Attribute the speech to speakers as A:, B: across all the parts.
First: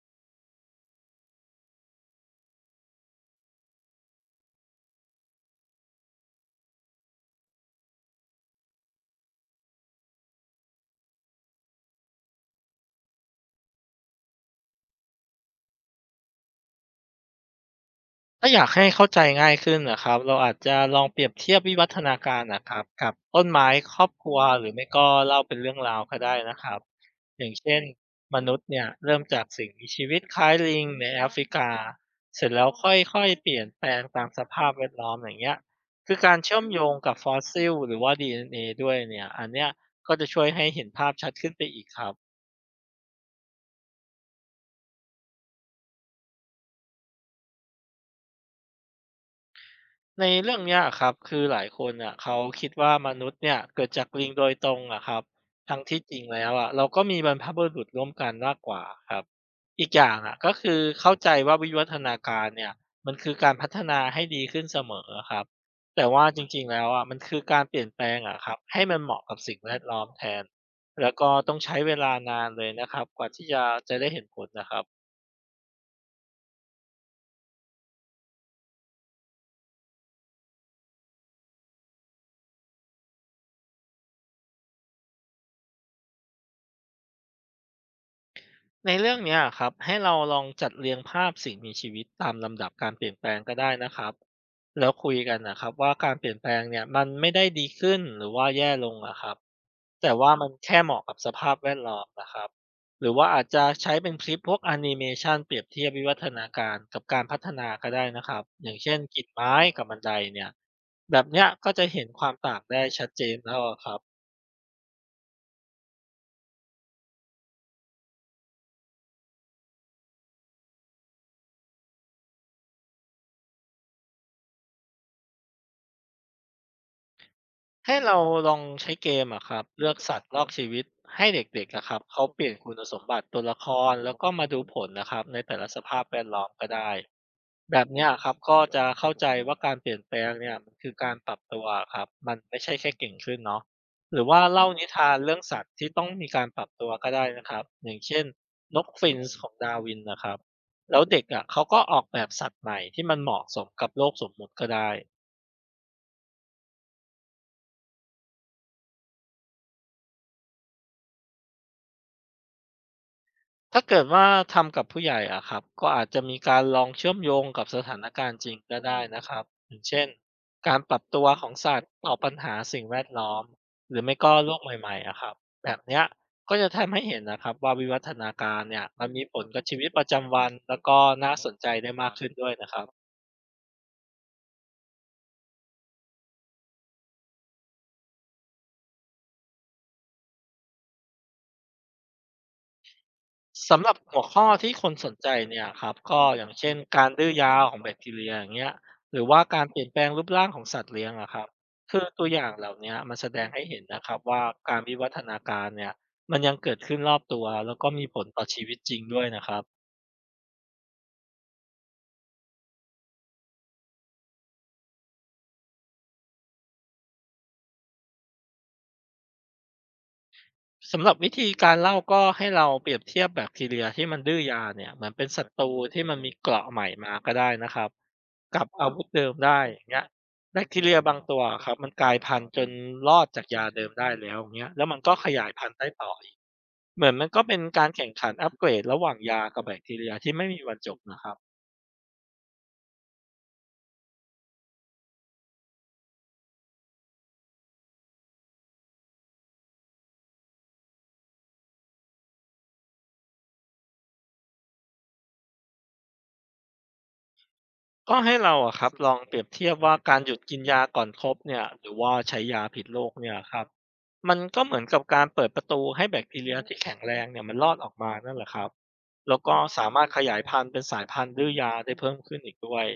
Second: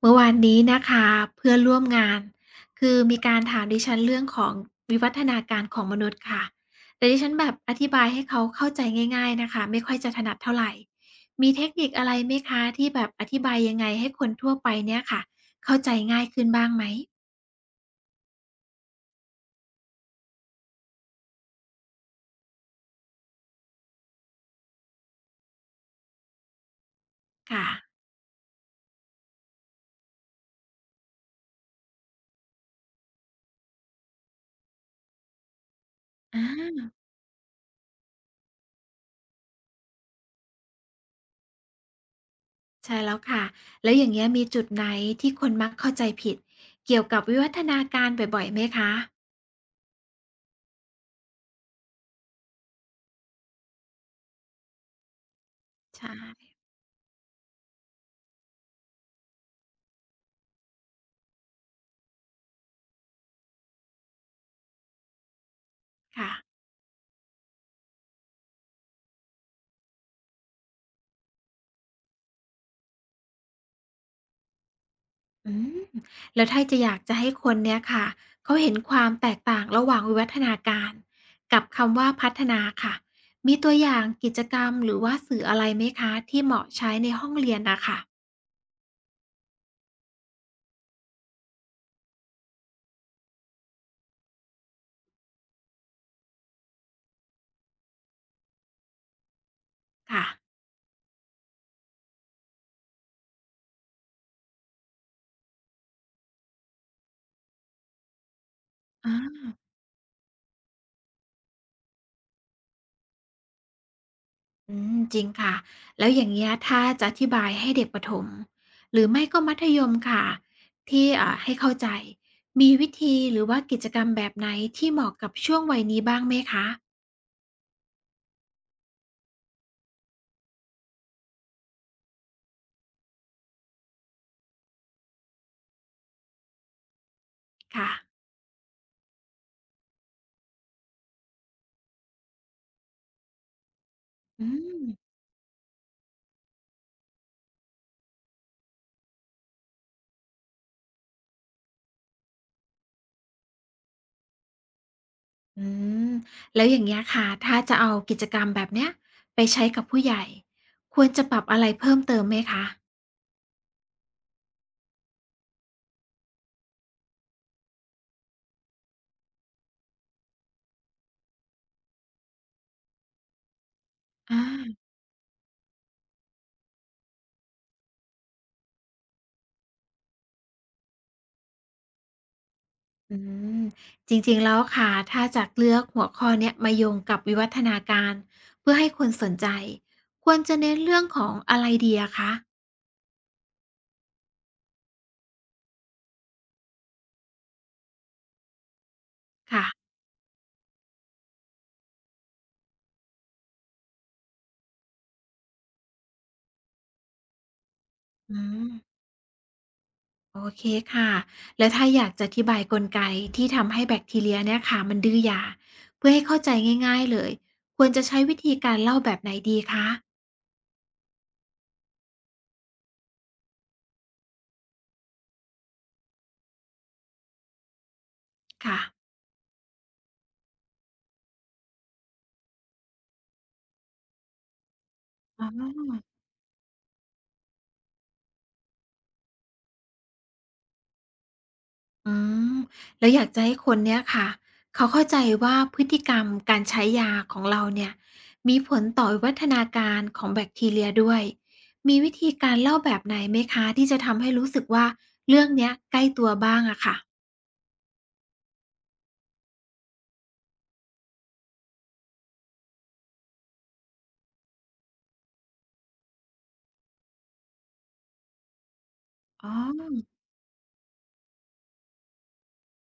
A: เมื่อวานนี้นะคะเพื่อนร่วมงานคือมีการถามดิฉันเรื่องของวิวัฒนาการของมนุษย์ค่ะแต่ดิฉันแบบอธิบายให้เขาเข้าใจง่ายๆนะคะไม่ค่อยจะถนัดเท่าไหร่มีเทคนิคอะไรไหมคะที่แบบอธิบายยังไงให้คนทั่วไปเนี่ยค่ะเข้าใจง่ายขึ้นบ้างไหม
B: ถ้าอยากให้เข้าใจง่ายขึ้นนะครับเราอาจจะลองเปรียบเทียบวิวัฒนาการนะครับกับต้นไม้ครอบครัวหรือไม่ก็เล่าเป็นเรื่องราวก็ได้นะครับอย่าง
A: ค่ะ
B: เช่นมนุษย์เนี่ยเริ่มจากสิ่งมีชีวิตคล้ายลิงในแอฟริกาเสร็จแล้วค่อยๆเปลี่ยนแปลงตามสภาพแวดล้อมอย่างเงี้ยคือการ
A: อ่
B: เชื่อมโย
A: า
B: งกับฟอสซิลหรือว่า DNA ด้วยเนี่ยอันเนี้ยก็จะช่วยให้เห็นภาพชัดขึ้นไปอีกครับ
A: ใช่แล้วค่ะแล้วอย่างเงี้ยมีจุดไหนที่คนมักเข้าใจผิดเกี่ยวกับวิวัฒนาการบ่อยๆไหมคะ
B: ในเรื่องเนี้ยครับคือหลายคนอ่ะเขาคิดว่ามนุษย์เนี่ยเกิดจากลิงโดยตรงอะครับทั้งที่
A: ใช่
B: จริงแล้วอะเราก็มีบรรพบุรุษร่วมกันมากกว่าครับอีกอย่างอะก็คือเข้าใจว่าวิวัฒนาการเนี่ยมันคือการพัฒนาให้ดีขึ้นเสมอครับแต่ว่า
A: ค่ะ
B: จริงๆแล้วอะมันคือการเปลี่ยนแปลงอะครับให้มันเหมาะกับสิ่งแวดล้อมแทนแล้วก็ต้องใช้เวลานานเลยนะครับกว่าที่จะได้เห็นผลนะครับ
A: อืมแล้วถ้าจะอยากจะให้คนเนี่ยค่ะเขาเห็นความแตกต่างระหว่างวิวัฒนาการกับคำว่าพัฒนาค่ะมีตัวอย่างกิจกรรมหรือว่าสื่ออะไรไหมคะที่เหมาะใช้ในห้องเรียนนะค่ะ
B: ในเรื่องเนี้ยครับให้เราลองจัดเรียงภาพสิ่งมีชีวิตตามลำดับการเปลี่ยนแปลงก็ได้นะครับแล้วคุยกันนะครับว่าการเปลี่ยนแปลงเนี่ยมันไม่ได้ดีขึ้นหรือว่าแย่ลงนะครับแต่
A: ค่ะ
B: ว่ามันแค่เหมาะกับสภาพแวดล้อมนะครับหรือว่าอาจจะใช้เป็นคลิปพวกแอนิเมชันเปรียบเทียบวิวัฒนาการกับการพัฒนาก็ได้นะครับอย่างเช่นกิ่ง
A: อา
B: ไม้กับบันไดเนี่ยแบบเนี้ยก็จะเห็นความต่างได้ชัดเจนแล้วอะครับ
A: อืมจริงค่ะแล้วอย่างเงี้ยถ้าจะอธิบายให้เด็กประถมหรือไม่ก็มัธยมค่ะที่ให้เข้าใจมีวิธีหรือว่ากิจกรรมแบบไหนที่เหมาะกับช่วงวัยนี้บ้างไหมคะ
B: ให้เราลองใช้เกมอะครับเลือกสัตว์ลอกชีวิตให้เด็กๆอะครับเขาเปลี่ยนคุณสมบัติตัวละครแล้วก็มาดูผลนะครับในแต่ละสภาพแวดล้อมก็ได้แบบ
A: ค่ะ
B: เนี้ยครับก็จะเข้าใจว่าการเปลี่ยนแปลงเนี่ยมันคือการปรับตัวครับมันไม่ใช่แค่เก่งขึ้นเนาะหรือว่า
A: อื
B: เล่า
A: ม
B: นิทานเรื่องสัตว์ที่ต้องมีการปรับตัวก็ได้นะครับอย่างเช่นนกฟินช์ของดาร์วินนะครับแล้วเด็กอะเขาก็ออกแบบสัตว์ใหม่ที่มันเหมาะสมกับโลกสมมุติก็ได้
A: อืมแล้วอย่างเงี้ยค่ะถ้าจะเอากิจกรรมแบบเนี้ยไปใช้กับผู้ใหญ่ควรจะปรับอะไรเพิ่มเติมไหมคะ
B: ถ้าเกิดว่าทำกับผู้ใหญ่อะครับก็อาจจะมีการลองเชื่อมโยงกับสถานการณ์จริงก็ได้นะครับอย่างเช่นการปรับตัวของสัตว์ต่อปัญหาสิ่งแวดล้อมหรือไม่ก็
A: อา
B: โลกใหม่ๆอะครับแบบเนี้ยก็จะทำให้เห็นนะครับว่าวิวัฒนาการเนี่ยมันมีผลกับชีวิตประจำวันแล้วก็น่าสนใจได้มากขึ้นด้วยนะครับ
A: อืมจริงๆแล้วค่ะถ้าจะเลือกหัวข้อเนี้ยมาโยงกับวิวัฒนาการเพื่อให้คนสนใจควรจะเน้นเรื่องของอะไรดีอะคะ
B: สำหรับหัวข้อที่คนสนใจเนี่ยครับก็อย่างเช่นการดื้อยาวของแบคทีเรียอย่างเงี้ยหรือว่ากา
A: ค่ะ
B: รเปลี่ยนแปลงรูปร่างของสัตว์เลี้ยงอะครับคือตัวอย่างเหล่าเนี้ยมันแสดงให้เห็นนะครับว่าการวิวัฒนาการเนี่ยมันยังเกิดขึ้นรอบตัวแล้วก็มีผล
A: อื
B: ต่อชีวิตจริ
A: ม
B: งด้วยนะครับ
A: โอเคค่ะแล้วถ้าอยากจะอธิบายกลไกที่ทำให้แบคทีเรียเนี่ยค่ะมันดื้อยาเพื่อให้เข้าใจง่ายๆเลยควรจะใช้วิธีการเล่าแบบไหนดีคะ
B: สำหรับวิธีการเล่าก็ให้เราเปรียบเทียบแบคทีเรียที่มันดื้อยาเนี่ยเหมือนเป็นศัตรูที่มันมีเกราะใหม่มาก็ได้นะครับ กับ
A: ค่ะ
B: อาวุธเดิมได้อย่างเงี้ยแบคทีเรียบางตัวอะครับมันกลายพันธุ์จนรอดจากยาเดิมได้แล้วอย่างเงี้ยแล้วมันก็ข
A: อ๋
B: ยายพันธุ์ได้
A: อ
B: ต่ออีกเหมือนมันก็เป็นการแข่งขันอัปเกรดระหว่างยากับแบคทีเรียที่ไม่มีวันจบนะครับ
A: อืมแล้วอยากจะให้คนเนี้ยค่ะ เขาเข้าใจว่าพฤติกรรมการใช้ยาของเราเนี่ยมีผลต่อวิวัฒนาการของแบคทีเรียด้วยมีวิธีการเล่าแบบไหนไหมคะที่จะทำให้รู้สึกว่าเรื่องเนี้ยใกล้ตัวบ้างอะค่ะ
B: ก็ให้เราอะครับลองเปรียบเทียบว่าการหยุดกินยาก่อนครบเนี่ยหรือว่าใช้ยาผิดโรคเนี่ยครับมันก็เหมือนกับการเปิดประตูให้แบคทีเรียที่แข็งแรงเนี่ยมันรอดออกมานั่นแหละครับแล้ว
A: อ๋อ
B: ก็สามารถขยายพันธุ์เป็นสายพันธุ์ดื้อยาได้เพิ่มขึ้นอีกด้วย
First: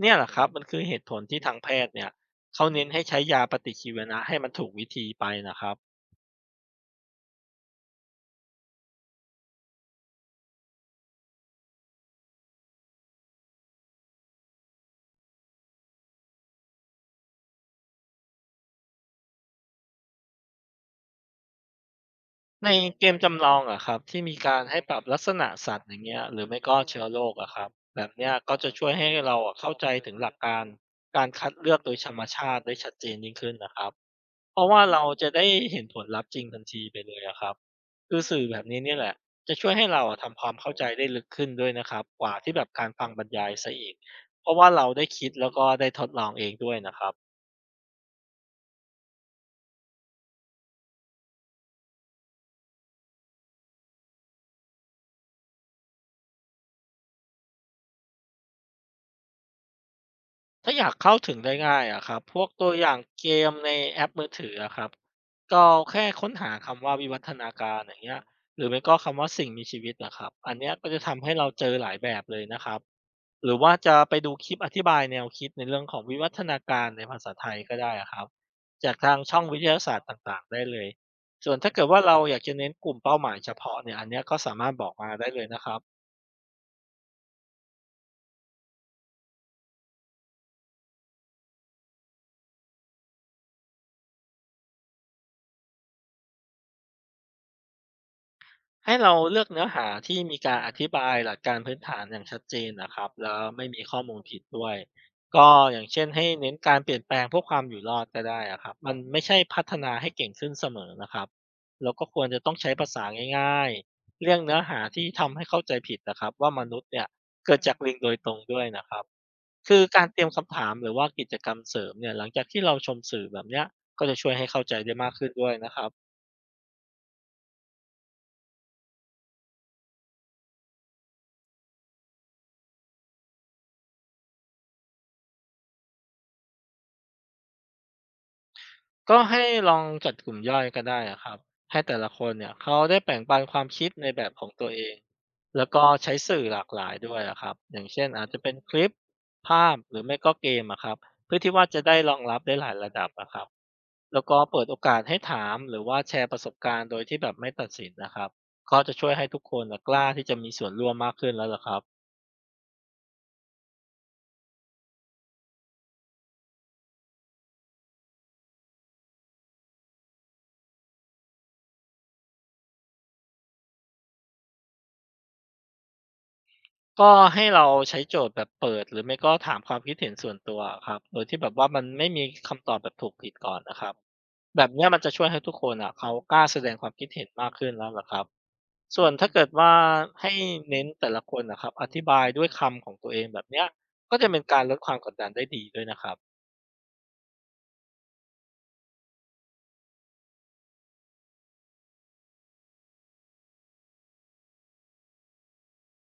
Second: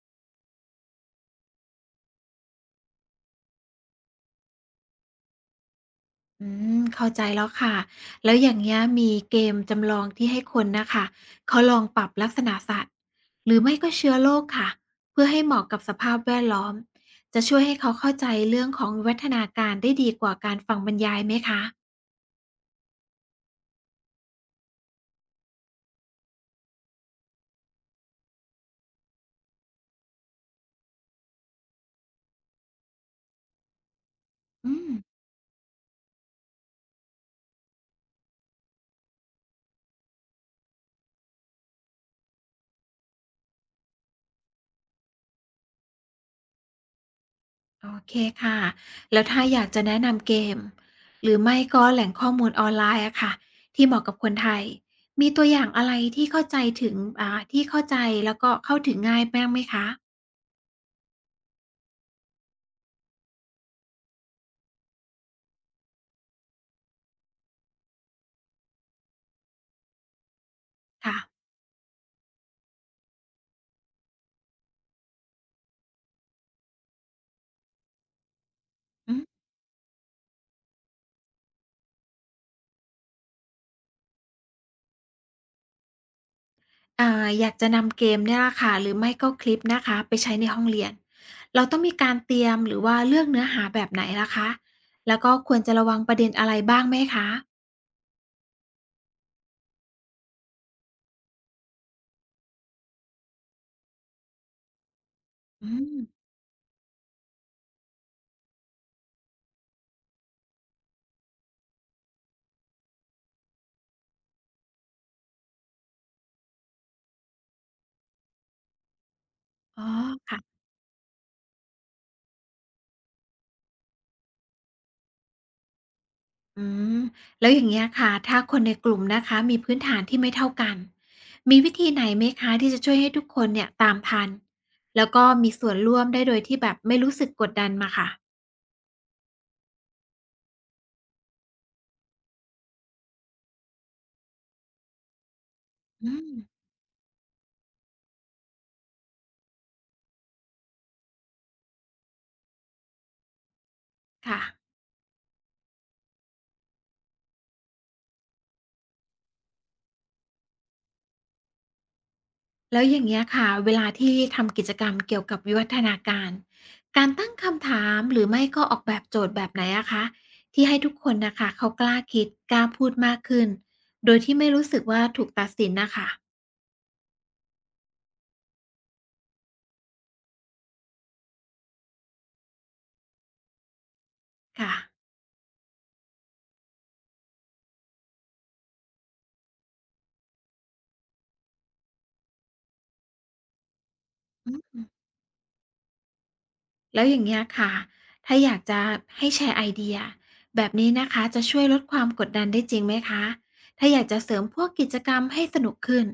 B: เนี่ยแหละครับมันคือเหตุผลที่ทางแพทย์เนี่ยเขาเน้นให้ใช้ยาปฏิชีวนะให้มันถูกวิธีไปนะครับ
A: อืมเข้าใจแล้วค่ะแล้วอย่างเงี้ยมีเกมจำลองที่ให้คนนะคะเขาลองปรับลักษณะสัตว์หรือไม่ก็เชื้อโรคค่ะเพื่อให้เหมาะกับสภาพแวดล้อมจะช่วยให้เขาเข้าใจเรื่องของวิวัฒนาการได้ดีกว่าการฟังบรรยายไหมคะ
B: ในเกมจำลองอะครับที่มีการให้ปรับลักษณะสัตว์อย่างเงี้ยหรือไม่ก็เชื้อโรคอะครับแบบเนี้ยก็จะช่วยให้เราอะเข้าใจถึงหลักการคัดเลือกโดยธรรมชาติได้ชัดเจนยิ่งขึ้นนะครับเพราะ
A: อื
B: ว่า
A: ม
B: เราจะได้เห็นผลลัพธ์จริงทันทีไปเลยอะครับคือสื่อแบบนี้เนี่ยแหละจะช่วยให้เราอะทำความเข้าใจได้ลึกขึ้นด้วยนะครับกว่าที่แบบการฟังบรรยายซะอีกเพราะว่าเราได้คิดแล้วก็ได้ทดลองเองด้วยนะครับ
A: โอเคค่ะแล้วถ้าอยากจะแนะนำเกมหรือไม่ก็แหล่งข้อมูลออนไลน์อะค่ะที่เหมาะกับคนไทยมีตัวอย่างอะไรที่เข้าใจถึงที่เข้าใจแล้วก็เข้าถึงง่ายบ้างไหมคะ
B: ถ้าอยากเข้าถึงได้ง่ายอะครับพวกตัวอย่างเกมในแอปมือถืออะครับก็แค่ค้นหาคำว่าวิวัฒนาการอย่างเงี้ยหรือไม่ก็คำว่าสิ่งมีชีวิตอะครับอันเนี้ยก็จะ
A: ค่ะ
B: ทำให้เราเจอหลายแบบเลยนะครับหรือว่าจะไปดูคลิปอธิบายแนวคิดในเรื่องของวิวัฒนาการในภาษาไทยก็ได้อะครับจากทา
A: อื
B: ง
A: ม
B: ช่องวิทยาศาสตร์ต่างๆได้เลยส่วนถ้าเกิดว่าเราอยากจะเน้นกลุ่มเป้าหมายเฉพาะเนี่ยอันเนี้ยก็สามารถบอกมาได้เลยนะครับ
A: อ่าอยากจะนำเกมเนี่ยล่ะค่ะหรือไม่ก็คลิปนะคะไปใช้ในห้องเรียนเราต้องมีการเตรียมหรือว่าเลือกเนื้อหาแบบไหนล่ะคะแล้วก็ควรจะระวังประเด็นอะไรบ้างไหมคะ
B: ให้เราเลือกเนื้อหาที่มีการอธิบายหลักการพื้นฐานอย่างชัดเจนนะครับแล้วไม่มีข้อมูลผิดด้วยก็
A: อื
B: อย่าง
A: ม
B: เช่นให้เน้นการเปลี่ยนแปลงเพื่อความอยู่รอดก็ได้อะครับมันไม่ใช่พัฒนาให้เก่งขึ้นเสมอนะครับแล้วก็ควรจะต้องใช้ภาษาง่ายๆเรื่องเนื้อหาที่ทำให้เข้าใจผิดนะครับว่ามนุษย์เนี่ยเกิดจากลิงโดยตรงด้วยนะครับคื
A: อ๋
B: อ
A: อ
B: การเตรียม
A: ค่ะ
B: คำถามหรือว่ากิจกรรมเสริมเนี่ยหลังจากที่เราชมสื่อแบบเนี้ยก็จะช่วยให้เข้าใจได้มากขึ้นด้วยนะครับ
A: อืมแล้วอย่างเงี้ยค่ะถ้าคนในกลุ่มนะคะมีพื้นฐานที่ไม่เท่ากันมีวิธีไหนไหมคะที่จะช่วยให้ทุกคนเนี่ยตามทันแล้วก็มีส่วนร่วมได้โดยที่แบบไม่รู้สึกกดดันมาค่ะ
B: ก็ให้ลองจัดกลุ่มย่อยก็ได้อะครับให้แต่ละคนเนี่ยเขาได้แบ่งปันความคิดในแบบของตัวเองแล้วก็
A: อื
B: ใช้
A: ม
B: สื่อหลากหลายด้วยอะครับอย่างเช่นอาจจะเป็นคลิปภาพหรือไม่ก็เกมอะครับเพื่อที่ว่าจะได้รองรับได้หลายระดับอะครับแล้วก็
A: ค่ะ
B: เปิดโอกาสให้ถามหรือว่าแชร์ประสบการณ์โดยที่แบบไม่ตัดสินนะครับก็จะช่วยให้ทุกคนน่ะกล้าที่จะมีส่วนร่วมมากขึ้นแล้วล่ะครับ
A: แล้วอย่างเงี้ยค่ะเวลาที่ทำกิจกรรมเกี่ยวกับวิวัฒนาการการตั้งคำถามหรือไม่ก็ออกแบบโจทย์แบบไหนอะคะที่ให้ทุกคนนะคะเขากล้าคิดกล้าพูดมากขึ้นโดยที่ไม่รู้สึกว่าถูกตัดสินนะคะ
B: ก็ให้เราใช้โจทย์แบบเปิดหรือไม่ก็ถามความคิดเห็นส่วนตัวอะครับโดยที่แบบว่ามันไม่มีคำตอบแบบถูกผิดก่อนนะครับแบบ
A: ค่ะ
B: เนี้ยมันจะช่วยให้ทุกคนอ่ะเขากล้าแสดงความคิดเห็นมากขึ้นแล้วล่ะครับส่วนถ้าเกิดว่าให้เน้นแต่ละคนนะครับอธิบายด้วยคำของตัวเองแบบเนี้ยก็จะเป็นการลดความกดดันได้ดีด้วยนะครับ
A: แล้วอย่างเงี้ยค่ะถ้าอยากจะให้แชร์ไอเดียแบบนี้นะคะ จะช่วยลดความกดดันได้จริงไหมคะ ถ้าอยากจะเสริมพวกกิจกรรมให้สนุกขึ้น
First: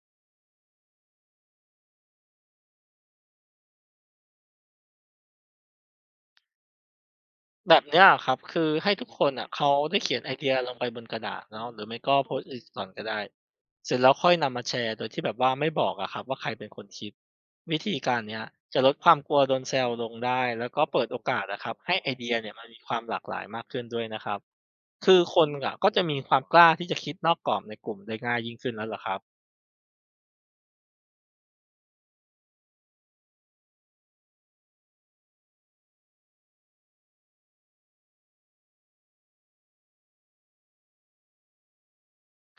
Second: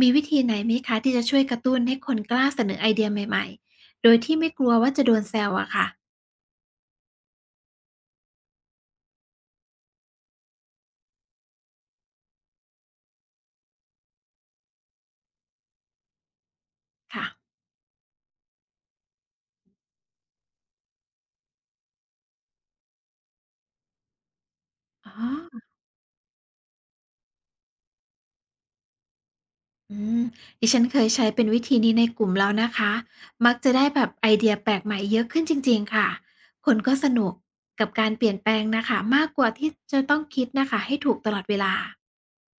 A: มีวิธีไหนไหมคะที่จะช่วยกระตุ้นให้คนกล้าเสนอไอเดียใหม่ๆโดยที่ไม่กลัวว่าจะโดนแซวอะค่ะ
B: แบบเนี้ยะครับ คือให้ทุกคนอ่ะเขาได้เขียนไอเดียลงไปบนกระดาษเนาะหรือไม่ก็โพสต์ t ิ t ก่อนก็ได้เสร็จแล้วค่อยนำมาแชร์โดยที่แบบว่าไม่บอกอะครับว่าใครเป็นคนคิด
A: ค่ะ
B: วิธีการเนี้ยจะลดความกลัวโดนแซวลงได้แล้วก็เปิดโอกาสนะครับให้ไอเดียเนี่ยมันมีความหลากหลายมากขึ้นด้วยนะครับ
A: อ๋
B: คือคน
A: อ
B: อะก็จะมีความกล้าที่จะคิดนอกกรอบในกลุ่มได้ง่ายยิ่งขึ้นแล้วเหรอครับ
A: อืมดิฉันเคยใช้เป็นวิธีนี้ในกลุ่มแล้วนะคะมักจะได้แบบไอเดียแปลกใหม่เยอะขึ้นจริงๆค่ะคนก็สนุกกับการเปลี่ยนแปลงน่ะค่ะมากกว่าที่จะต้องคิดน่ะค่ะให้ถูกตลอดเวลา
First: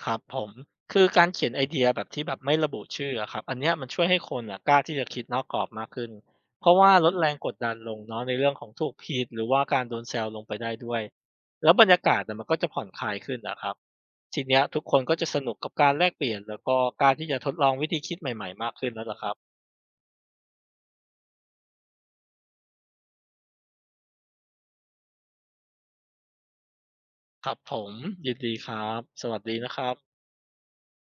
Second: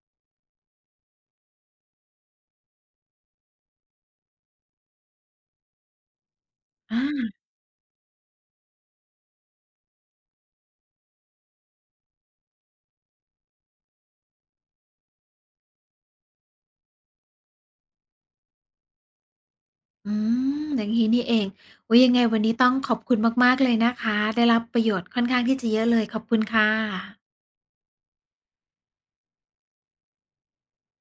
B: ครับผมคือการเขียนไอเดียแบบที่แบบไม่ระบุชื่ออะครับอันเนี้ยมันช่วยให้คนอะกล้าที่จะคิดนอกกรอบมากขึ้นเพราะว่าลดแร
A: อา
B: งกดดันลงเนาะในเรื่องของถูกผิดหรือว่าการโดนแซวลงไปได้ด้วยแล้วบรรยากาศอะมันก็จะผ่อนคลายขึ้นนะครับทีเนี้ยทุกคนก็จะสนุกกับการแลกเปลี่ยนแล้วก็กล้ารที่จะทดลองวิธีคิดใหม่ๆมากขึ้นแล้วล่ะครับ
A: อืมอย่างนี้นี่เองโอิยยังไงวันนี้ต้องขอบคุณมากๆเลยนะคะ ได้รับประโยชน์ค่อนข้างที่จะเยอะเลยขอบคุณค่ะ
B: ครับผมยินดีครับสวัสดีนะครับ